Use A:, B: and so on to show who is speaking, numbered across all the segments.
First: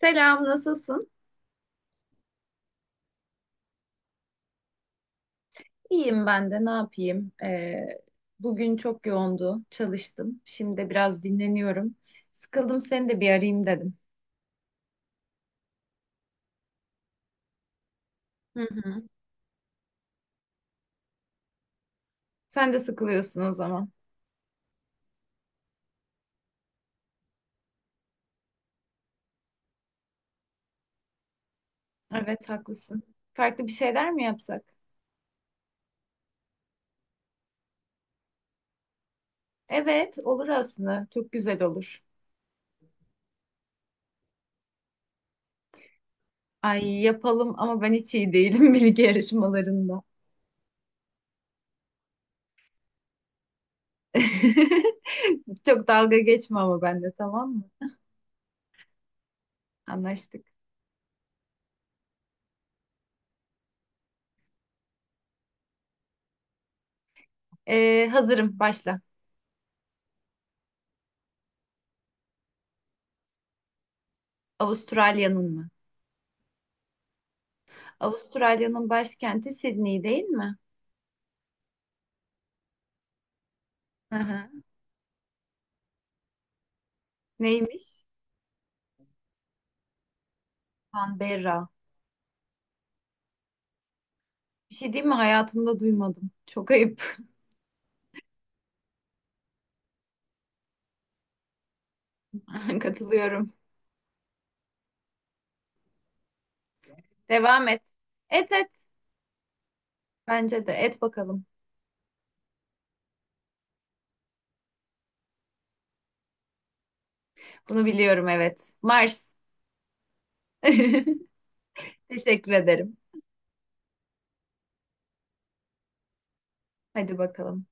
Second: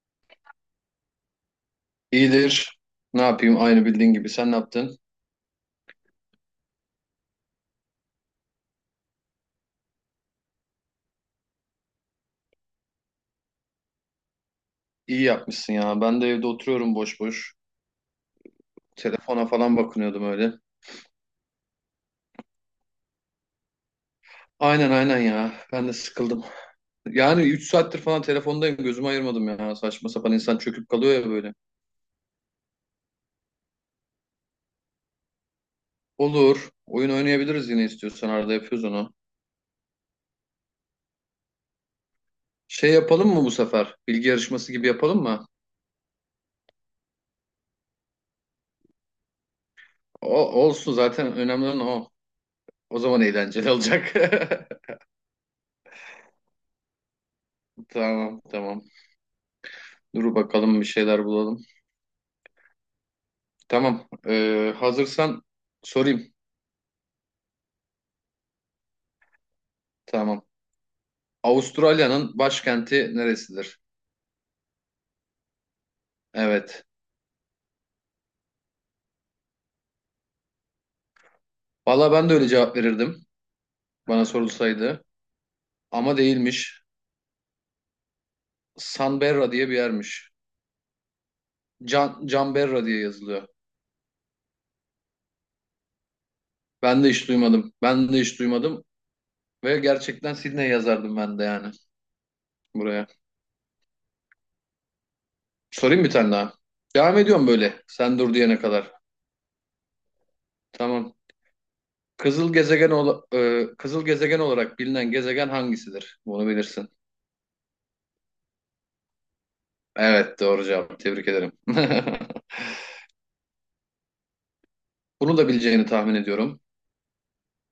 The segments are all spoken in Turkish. A: Selam, nasılsın?
B: İyidir. Ne yapayım? Aynı bildiğin gibi. Sen ne yaptın?
A: İyiyim ben de, ne yapayım? Bugün çok yoğundu, çalıştım. Şimdi de biraz dinleniyorum. Sıkıldım, seni de bir arayayım dedim.
B: İyi yapmışsın ya. Ben de evde oturuyorum boş boş.
A: Hı hı.
B: Telefona falan bakınıyordum öyle.
A: Sen de sıkılıyorsun o zaman.
B: Aynen aynen ya. Ben de sıkıldım. Yani 3 saattir falan telefondayım. Gözümü ayırmadım ya. Saçma sapan insan çöküp kalıyor ya böyle.
A: Evet, haklısın. Farklı bir şeyler mi yapsak?
B: Olur. Oyun oynayabiliriz yine istiyorsan. Arada yapıyoruz onu.
A: Evet, olur aslında. Çok güzel olur.
B: Şey yapalım mı bu sefer? Bilgi yarışması gibi yapalım mı?
A: Ay yapalım ama ben hiç iyi değilim bilgi yarışmalarında.
B: O, olsun zaten önemli olan o. O zaman eğlenceli olacak.
A: Çok dalga geçme ama benimle, tamam mı?
B: Tamam tamam. Dur
A: Anlaştık.
B: bakalım bir şeyler bulalım. Tamam. Hazırsan sorayım.
A: Hazırım, başla.
B: Tamam. Avustralya'nın başkenti neresidir?
A: Avustralya'nın mı?
B: Evet.
A: Avustralya'nın başkenti Sydney değil mi?
B: Valla ben de öyle cevap verirdim
A: Hı
B: bana
A: hı.
B: sorulsaydı. Ama değilmiş.
A: Neymiş?
B: Canberra diye bir yermiş.
A: Canberra.
B: Can, Canberra diye yazılıyor.
A: Bir şey değil mi? Hayatımda duymadım. Çok
B: Ben de
A: ayıp.
B: hiç duymadım. Ben de hiç duymadım. Ve gerçekten Sydney yazardım ben de yani buraya.
A: Katılıyorum.
B: Sorayım bir tane daha. Devam ediyorum
A: Devam et.
B: böyle. Sen dur
A: Et
B: diyene
A: et.
B: kadar.
A: Bence de et
B: Tamam.
A: bakalım.
B: Kızıl gezegen olarak bilinen gezegen hangisidir? Bunu bilirsin.
A: Bunu biliyorum, evet. Mars.
B: Evet, doğru cevap. Tebrik ederim.
A: Teşekkür ederim.
B: Bunu da bileceğini tahmin ediyorum.
A: Hadi bakalım.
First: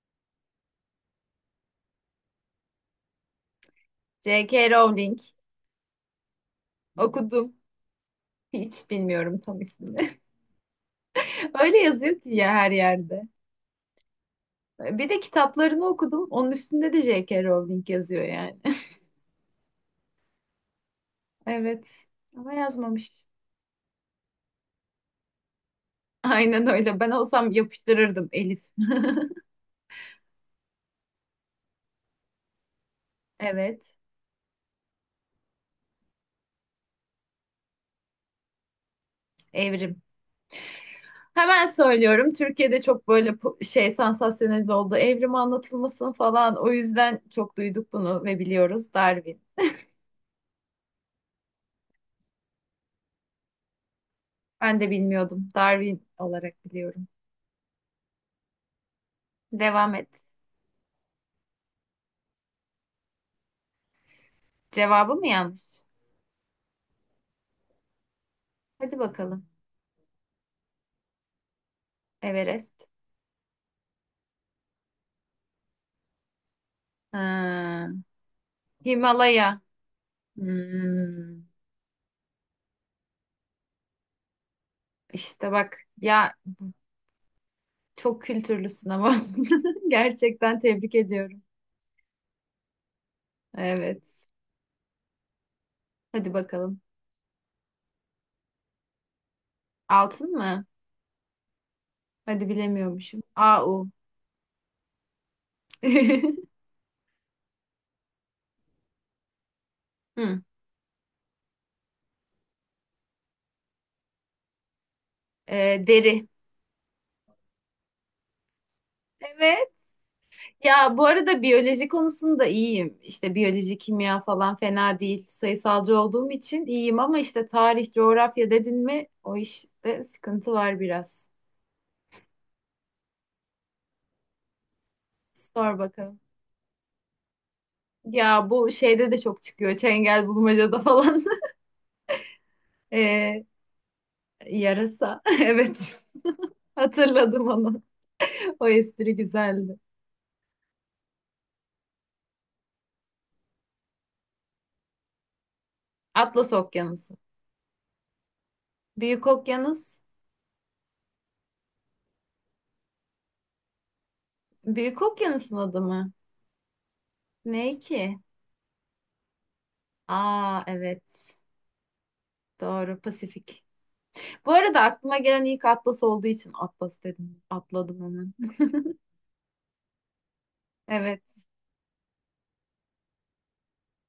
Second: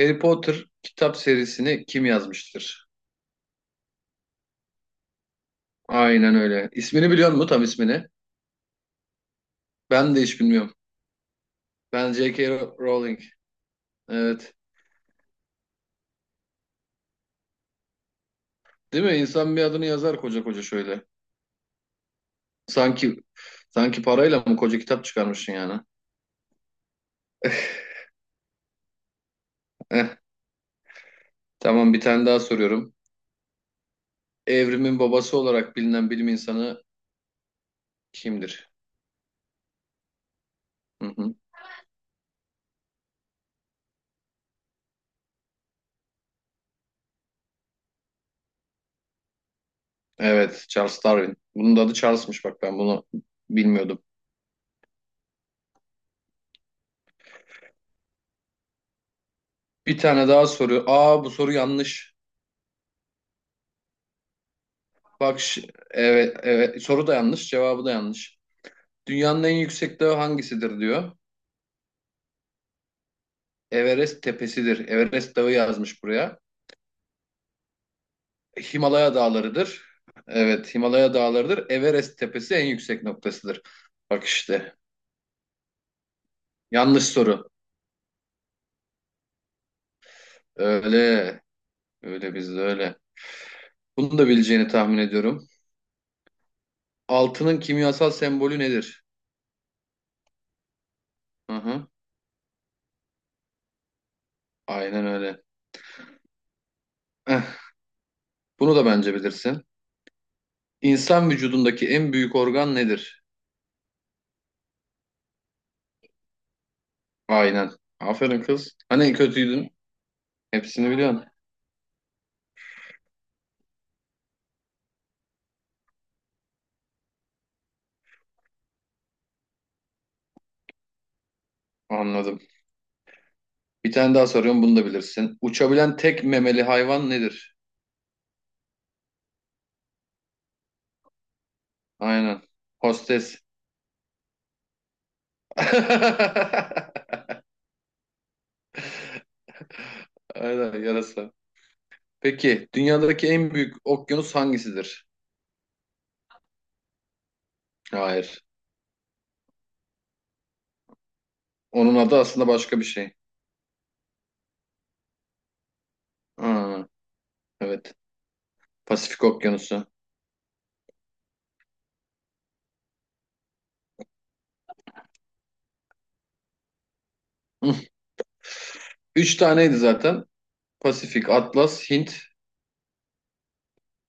B: Harry Potter kitap serisini kim yazmıştır?
A: J.K. Rowling.
B: Aynen öyle. İsmini biliyor musun,
A: Okudum.
B: tam ismini?
A: Hiç bilmiyorum tam
B: Ben
A: ismini.
B: de hiç bilmiyorum.
A: Öyle
B: Ben
A: yazıyor ki
B: J.K.
A: ya, her
B: Rowling.
A: yerde.
B: Evet.
A: Bir de kitaplarını okudum. Onun üstünde de J.K. Rowling yazıyor yani.
B: Değil mi? İnsan bir adını yazar koca koca şöyle.
A: Evet. Ama yazmamış.
B: Sanki sanki parayla mı koca kitap çıkarmışsın yani?
A: Aynen öyle. Ben olsam yapıştırırdım Elif.
B: Eh, tamam, bir tane daha soruyorum.
A: Evet.
B: Evrimin babası olarak bilinen bilim insanı kimdir?
A: Evrim.
B: Hı hı.
A: Hemen söylüyorum. Türkiye'de çok böyle şey, sansasyonel oldu. Evrim anlatılmasın falan. O yüzden çok duyduk bunu ve biliyoruz. Darwin.
B: Evet, Charles Darwin. Bunun da adı Charles'mış, bak ben bunu bilmiyordum.
A: Ben de bilmiyordum. Darwin olarak biliyorum. Devam
B: Bir
A: et.
B: tane daha soru. Aa, bu soru yanlış.
A: Cevabı mı
B: Bak
A: yanlış?
B: evet, evet, soru da yanlış, cevabı da yanlış.
A: Hadi
B: Dünyanın
A: bakalım.
B: en yüksek dağı hangisidir diyor.
A: Everest.
B: Everest tepesidir. Everest dağı yazmış buraya.
A: Ha.
B: Himalaya
A: Himalaya.
B: dağlarıdır. Evet, Himalaya
A: Hmm.
B: dağlarıdır. Everest tepesi en yüksek noktasıdır. Bak işte.
A: İşte bak ya,
B: Yanlış soru.
A: çok kültürlüsün ama gerçekten tebrik
B: Öyle.
A: ediyorum.
B: Öyle bizde, öyle. Bunu
A: Evet.
B: da bileceğini tahmin ediyorum.
A: Hadi bakalım.
B: Altının kimyasal sembolü nedir?
A: Altın mı?
B: Hı hı.
A: Hadi bilemiyormuşum. AU.
B: Aynen öyle. Eh, bunu da bence bilirsin.
A: Hı.
B: İnsan vücudundaki en büyük organ nedir?
A: Deri.
B: Aynen. Aferin kız. Hani
A: Evet.
B: kötüydün? Hepsini
A: Ya, bu
B: biliyorsun.
A: arada biyoloji konusunda iyiyim. İşte biyoloji, kimya falan fena değil. Sayısalcı olduğum için iyiyim ama işte tarih, coğrafya dedin mi, o işte sıkıntı var biraz.
B: Anladım. Bir tane daha soruyorum, bunu da bilirsin.
A: Sor
B: Uçabilen
A: bakalım.
B: tek memeli hayvan nedir?
A: Ya bu şeyde de çok çıkıyor. Çengel bulmacada falan.
B: Aynen. Hostes.
A: Ee, Yarasa. Evet. Hatırladım onu. O espri güzeldi.
B: Aynen, yarasa. Peki dünyadaki en büyük okyanus hangisidir?
A: Atlas Okyanusu.
B: Hayır.
A: Büyük Okyanus.
B: Onun adı aslında başka bir şey.
A: Büyük Okyanus'un adı mı?
B: Ha,
A: Ne
B: evet.
A: ki?
B: Pasifik Okyanusu.
A: Aa evet. Doğru, Pasifik. Bu arada aklıma gelen ilk Atlas olduğu için Atlas dedim. Atladım hemen.
B: Üç taneydi zaten.
A: Evet.
B: Pasifik, Atlas, Hint.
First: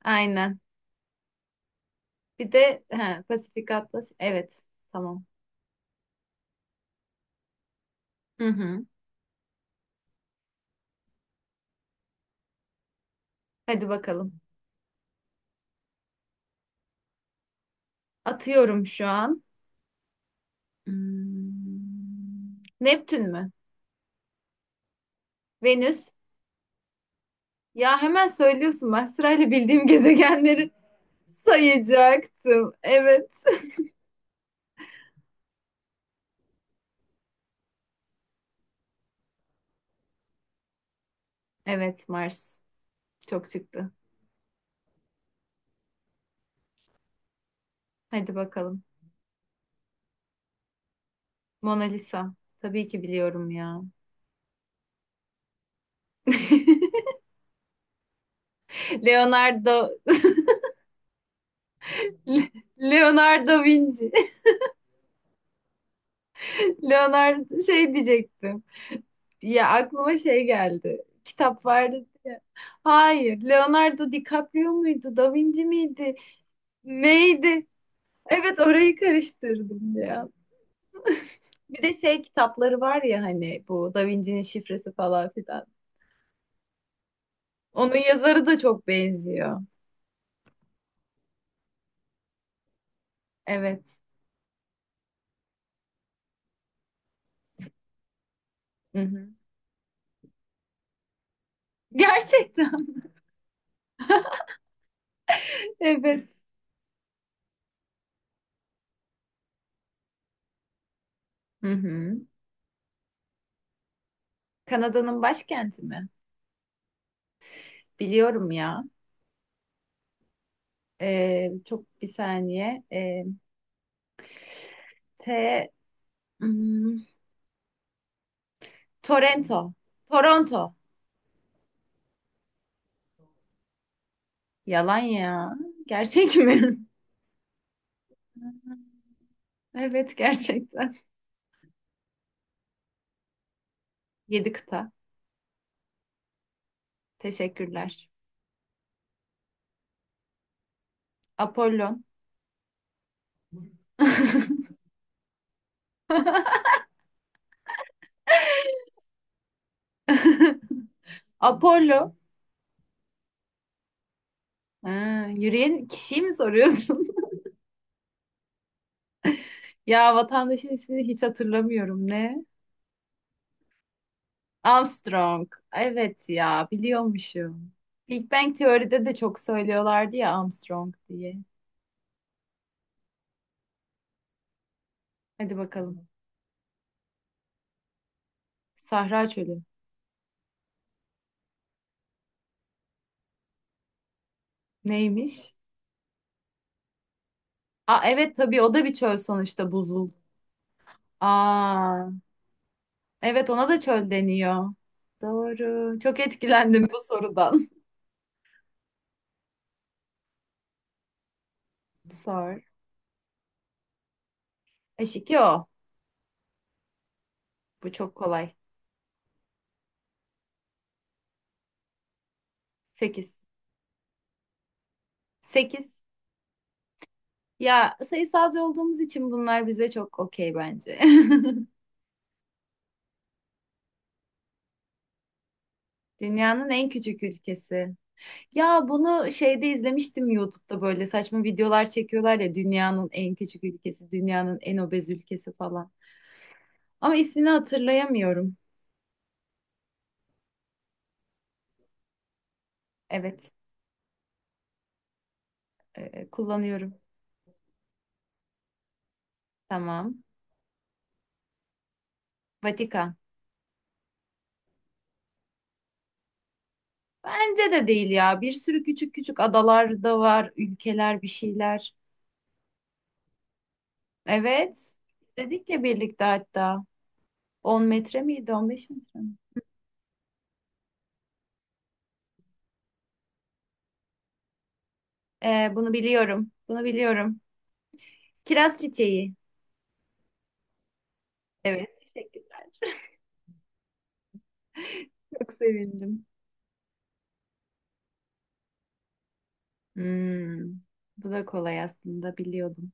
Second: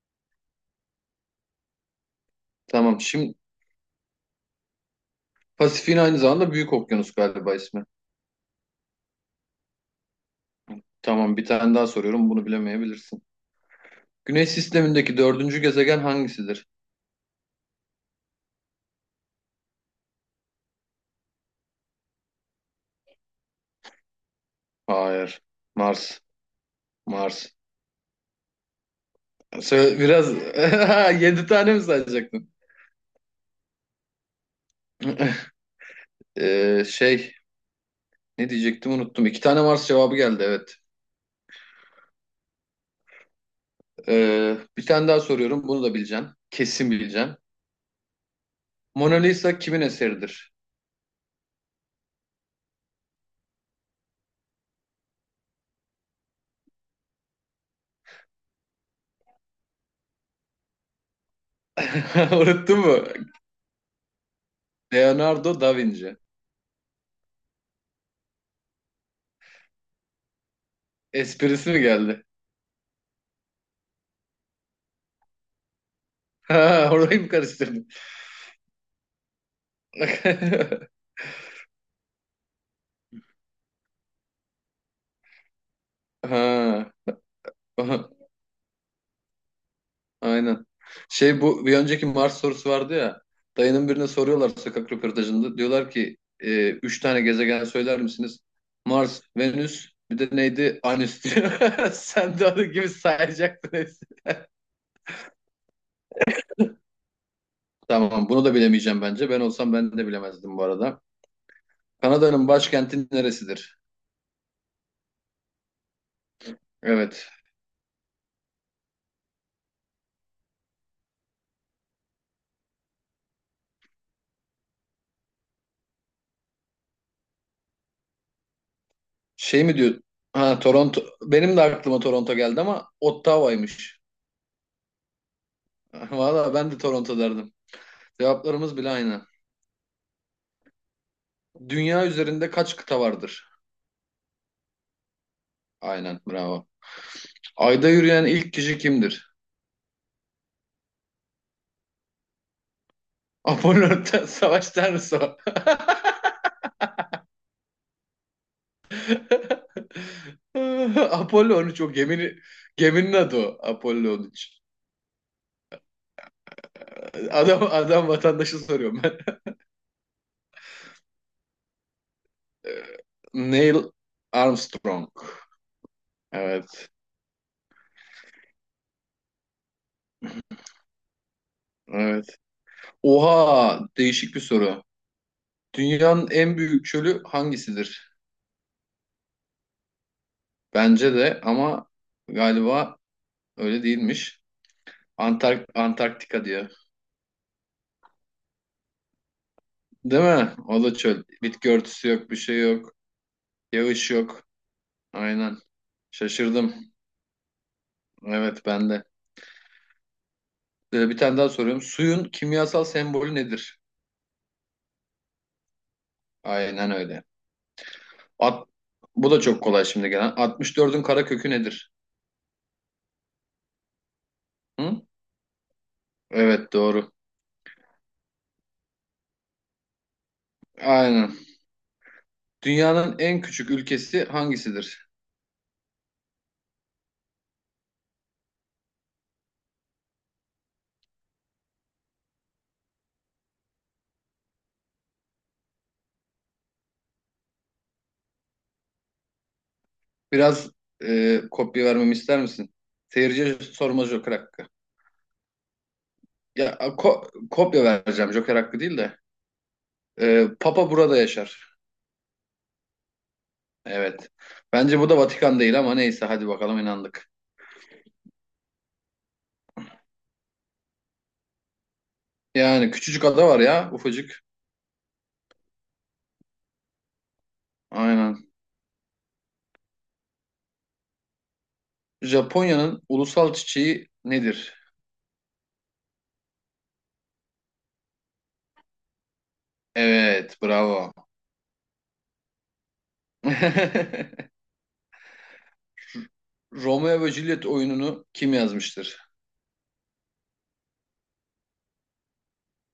A: Aynen. Bir de
B: Tamam.
A: he,
B: Şimdi
A: Pasifik Atlas. Evet. Tamam.
B: Pasifik'in aynı zamanda Büyük Okyanus galiba ismi.
A: Hı hı.
B: Tamam, bir tane daha soruyorum, bunu bilemeyebilirsin.
A: Hadi bakalım.
B: Güneş sistemindeki dördüncü gezegen hangisidir?
A: Atıyorum şu an. Hmm. Neptün mü?
B: Hayır.
A: Venüs.
B: Mars. Mars.
A: Ya hemen söylüyorsun, ben sırayla bildiğim
B: Biraz
A: gezegenleri
B: yedi tane mi sayacaktın?
A: sayacaktım. Evet.
B: Ee, şey Ne diyecektim, unuttum. İki tane Mars cevabı geldi, evet.
A: Evet, Mars çok çıktı.
B: Bir tane daha soruyorum, bunu da bileceksin. Kesin bileceksin.
A: Hadi bakalım.
B: Mona Lisa kimin eseridir?
A: Mona Lisa. Tabii ki biliyorum ya. Leonardo. Le-
B: Unuttun mu?
A: Leonardo da Vinci.
B: Leonardo da Vinci.
A: Leonardo şey diyecektim. Ya, aklıma şey geldi. Kitap
B: Esprisi mi
A: vardı
B: geldi?
A: ya. Hayır, Leonardo DiCaprio muydu? Da Vinci miydi?
B: Ha, orayı mı
A: Neydi?
B: karıştırdın?
A: Evet, orayı karıştırdım ya. Bir de şey kitapları var ya, hani bu Da Vinci'nin şifresi falan filan.
B: Ha,
A: Onun yazarı da çok benziyor.
B: aynen. Şey, bu bir önceki Mars sorusu vardı ya. Dayının
A: Evet.
B: birine soruyorlar sokak röportajında. Diyorlar ki üç tane gezegen söyler misiniz?
A: Hı
B: Mars,
A: hı.
B: Venüs, bir de neydi? Anüs diyor. Sen de
A: Gerçekten.
B: onun gibi sayacaktın hepsini.
A: Evet.
B: Tamam, bunu da bilemeyeceğim bence. Ben olsam ben de bilemezdim bu arada.
A: Hı hı.
B: Kanada'nın başkenti neresidir?
A: Kanada'nın başkenti mi?
B: Evet.
A: Biliyorum ya. Çok, bir saniye. T hmm,
B: Şey
A: Toronto.
B: mi diyor? Ha,
A: Toronto.
B: Toronto. Benim de aklıma Toronto geldi ama Ottawa'ymış.
A: Yalan ya. Gerçek
B: Valla ben de
A: mi?
B: Toronto derdim. Cevaplarımız bile aynı.
A: Evet, gerçekten.
B: Dünya üzerinde kaç kıta vardır?
A: Yedi kıta.
B: Aynen, bravo. Ayda
A: Teşekkürler.
B: yürüyen ilk kişi kimdir?
A: Apollon.
B: Apollo, Savaş Tanrısı o. Apollo 13 o
A: Apollo.
B: geminin, geminin adı o. Apollo 13.
A: Ha, yürüyen kişiyi mi soruyorsun?
B: Adam, adam vatandaşı soruyorum ben.
A: Ya, vatandaşın ismini hiç hatırlamıyorum. Ne?
B: Neil Armstrong.
A: Armstrong. Evet ya,
B: Evet.
A: biliyormuşum. Big Bang Teori'de de çok söylüyorlardı ya, Armstrong diye.
B: Evet. Oha, değişik bir soru.
A: Hadi bakalım.
B: Dünyanın en büyük çölü hangisidir?
A: Sahra çölü.
B: Bence de ama galiba öyle değilmiş.
A: Neymiş?
B: Antarktika diye.
A: Aa evet, tabii, o da bir çöl sonuçta, buzul.
B: Değil mi? O da çöl. Bitki örtüsü
A: Aa
B: yok, bir şey yok.
A: evet, ona da
B: Yağış
A: çöl
B: yok.
A: deniyor.
B: Aynen.
A: Doğru. Çok
B: Şaşırdım.
A: etkilendim bu sorudan.
B: Evet, ben de. Bir tane daha soruyorum. Suyun
A: Sor.
B: kimyasal sembolü nedir?
A: Eşik o.
B: Aynen öyle.
A: Bu çok kolay.
B: At, bu da çok kolay şimdi gelen. 64'ün kara kökü nedir?
A: 8.
B: Hı?
A: 8.
B: Evet, doğru.
A: Ya sayısalcı olduğumuz için bunlar bize çok okey bence.
B: Aynen. Dünyanın en küçük ülkesi hangisidir?
A: Dünyanın en küçük ülkesi. Ya bunu şeyde izlemiştim, YouTube'da böyle saçma videolar çekiyorlar ya, dünyanın en küçük ülkesi, dünyanın en obez ülkesi falan. Ama ismini hatırlayamıyorum.
B: Biraz kopya vermemi ister misin?
A: Evet,
B: Seyirciye sorma Joker hakkı. Ya
A: kullanıyorum.
B: kopya vereceğim Joker hakkı değil de.
A: Tamam.
B: Papa burada yaşar.
A: Vatikan.
B: Evet. Bence bu da Vatikan değil ama neyse hadi bakalım, inandık.
A: Bence de değil ya. Bir sürü küçük küçük adalar da var, ülkeler, bir şeyler.
B: Yani küçücük ada var ya, ufacık.
A: Evet. Dedik ya birlikte hatta. 10 metre
B: Aynen.
A: miydi, 15 metre mi?
B: Japonya'nın ulusal çiçeği nedir?
A: Bunu biliyorum. Bunu biliyorum. Kiraz çiçeği.
B: Evet, bravo.
A: Evet, teşekkürler. Çok sevindim.
B: Romeo ve Juliet oyununu kim yazmıştır?
A: Hmm, Bu da kolay, aslında biliyordum.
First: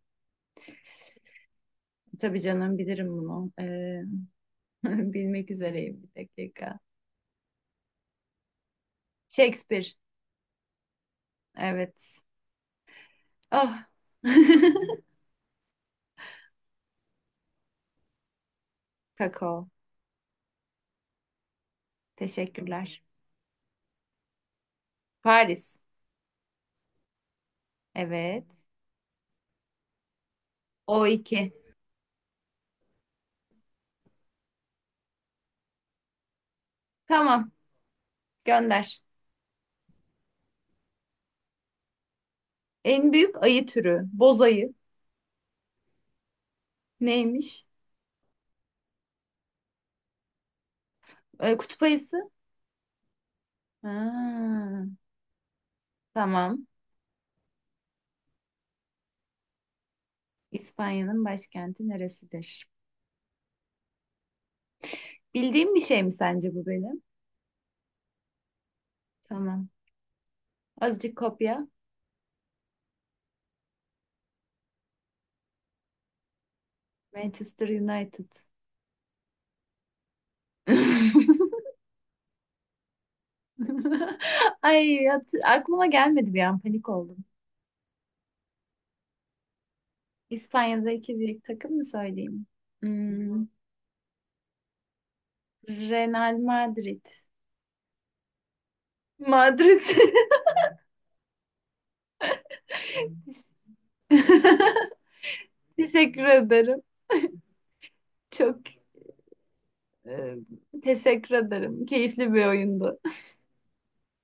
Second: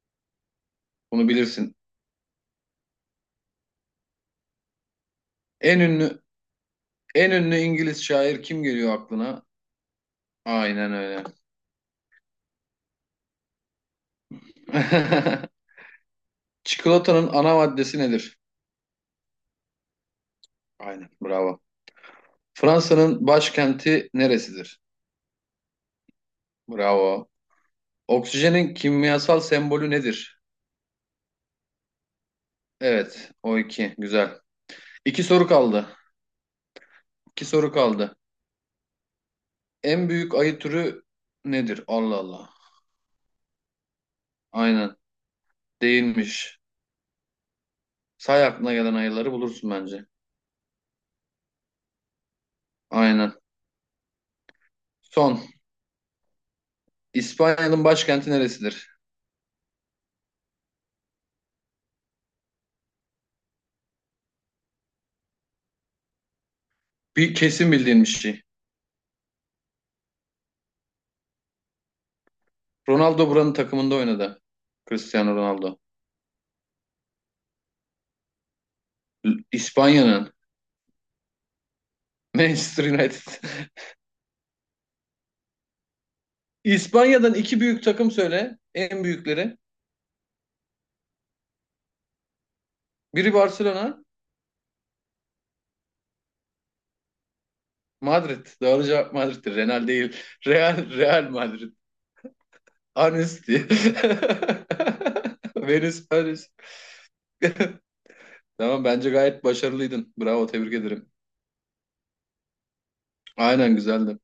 B: Bunu bilirsin.
A: Tabii canım, bilirim bunu. Bilmek
B: En
A: üzereyim, bir
B: ünlü
A: dakika.
B: en ünlü İngiliz şair kim geliyor aklına?
A: Shakespeare.
B: Aynen öyle.
A: Evet. Oh.
B: Çikolatanın ana maddesi nedir?
A: Kakao.
B: Aynen, bravo.
A: Teşekkürler.
B: Fransa'nın başkenti neresidir?
A: Paris.
B: Bravo.
A: Evet.
B: Oksijenin kimyasal sembolü nedir?
A: O2.
B: Evet, o iki. Güzel. İki soru kaldı. İki
A: Tamam.
B: soru kaldı.
A: Gönder.
B: En büyük ayı türü nedir? Allah Allah.
A: En büyük ayı türü. Boz ayı.
B: Aynen. Değilmiş.
A: Neymiş?
B: Say, aklına gelen ayıları bulursun bence.
A: Kutup ayısı.
B: Aynen.
A: Ha,
B: Son.
A: tamam.
B: İspanya'nın başkenti neresidir?
A: İspanya'nın başkenti neresidir? Bildiğim bir şey mi sence bu benim?
B: Bir kesin bildiğin bir şey.
A: Tamam. Azıcık kopya.
B: Ronaldo buranın takımında oynadı. Cristiano Ronaldo.
A: Manchester United.
B: İspanya'nın. Manchester United.
A: Ay aklıma gelmedi, bir an panik oldum.
B: İspanya'dan iki büyük takım söyle. En büyükleri.
A: İspanya'daki büyük takım mı söyleyeyim?
B: Biri
A: Hmm,
B: Barcelona.
A: Real Madrid.
B: Madrid. Doğru cevap Madrid'dir.
A: Madrid.
B: Real değil. Real, Real Madrid. Anüs diye. Venüs,
A: Teşekkür
B: Anüs.
A: ederim. Çok
B: Tamam, bence gayet başarılıydın.
A: e,
B: Bravo, tebrik ederim.
A: teşekkür ederim. Keyifli bir oyundu.
B: Aynen, güzeldi.